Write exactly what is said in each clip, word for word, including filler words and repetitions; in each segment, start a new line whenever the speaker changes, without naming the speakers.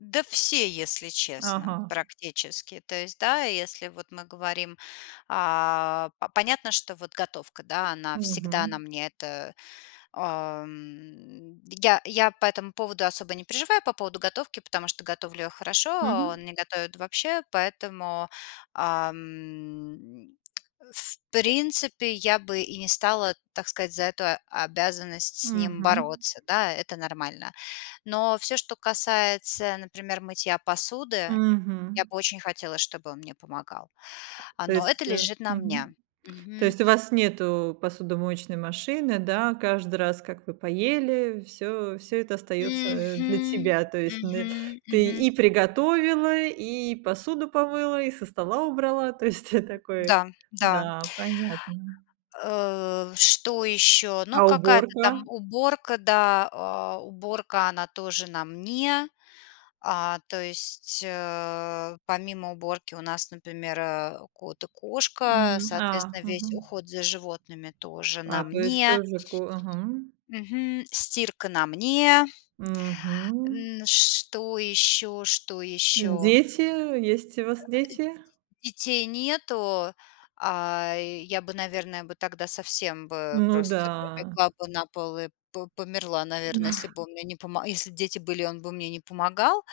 Да все, если честно.
Ага.
Практически. То есть, да, если вот мы говорим, а, п понятно, что вот готовка, да, она всегда на
Мгм.
мне. Это, а, м, я я по этому поводу особо не переживаю, по поводу готовки, потому что готовлю я хорошо, а
Мгм.
он не готовит вообще, поэтому, а, м, в принципе я бы и не стала, так сказать, за эту обязанность с ним
Мгм.
бороться. Да, это нормально. Но всё, что касается,у например, мытья посуды, я
Мгм.
бы очень хотела, чтобы он мне помогал. А,
То
но это
есть, э,
лежит на
мгм.
мне.
То
Мгм.
есть у вас нету посудомоечной машины, да? Каждый раз, как вы поели, всё всё это остаётся, э, для
Мгм.
тебя. То есть н
Мгм,
ты
мгм.
и приготовила, и посуду помыла, и со стола убрала. То есть ты такое,
Да-да.
да, понятно.
Э, что ещё?
А
Ну, какая-то
уборка?
там уборка, да. А, уборка, она тоже на мне. А, то есть, э, помимо уборки у нас, например, э, кот и
М,
кошка.
а,
Соответственно, весь
мгм.
уход за животными тоже
А,
на
то есть
мне.
тоже ко мгм.
Мгм. Стирка на мне.
Мгм.
Н что ещё? Что ещё?
Дети, есть у
А
вас дети?
а, и Детей нету. А, я бы, наверное, бы тогда совсем бы
Ну
просто бы
да.
легла бы на пол и по померла, наверно, если бы он мне не помо если б дети были и он бы мне не помогал.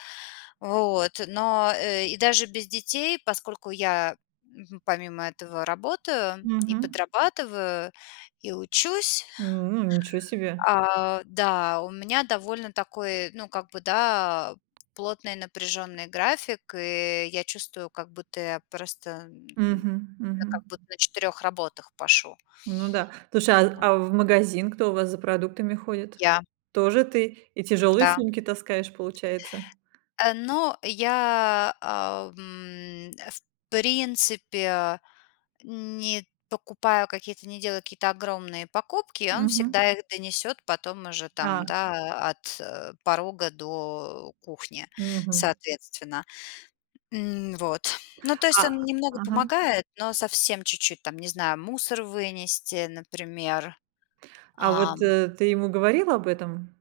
Вот, но, э, и даже без детей, поскольку я, мгм, помимо этого работаю и
Мгм.
подрабатываю, и учусь
М, ничего себе.
а, да, у меня довольно такой, ну, как бы, да, плотный, напряжённый график, и я чувствую, как будто я просто, м, м,
Мгм,
я
мгм.
как будто на четырёх работах пашу.
Ну да, слушай, а
Да.
а в магазин кто у вас за продуктами ходит?
Я.
Тоже ты? И тяжёлые
Да.
сумки таскаешь, получается?
Э, ну я, а, м, в принципе, не покупаю какие-то не делаю какие-то огромные покупки, а он
Мгм.
всегда их донесёт потом уже там,
А.
да, от порога до кухни,
Мгм.
соответственно. М, вот. Ну, то
А
есть он немного
мгм.
помогает, но совсем чуть-чуть там, не знаю, мусор вынести, например.
А вот,
Ам.
э, ты ему говорила об этом?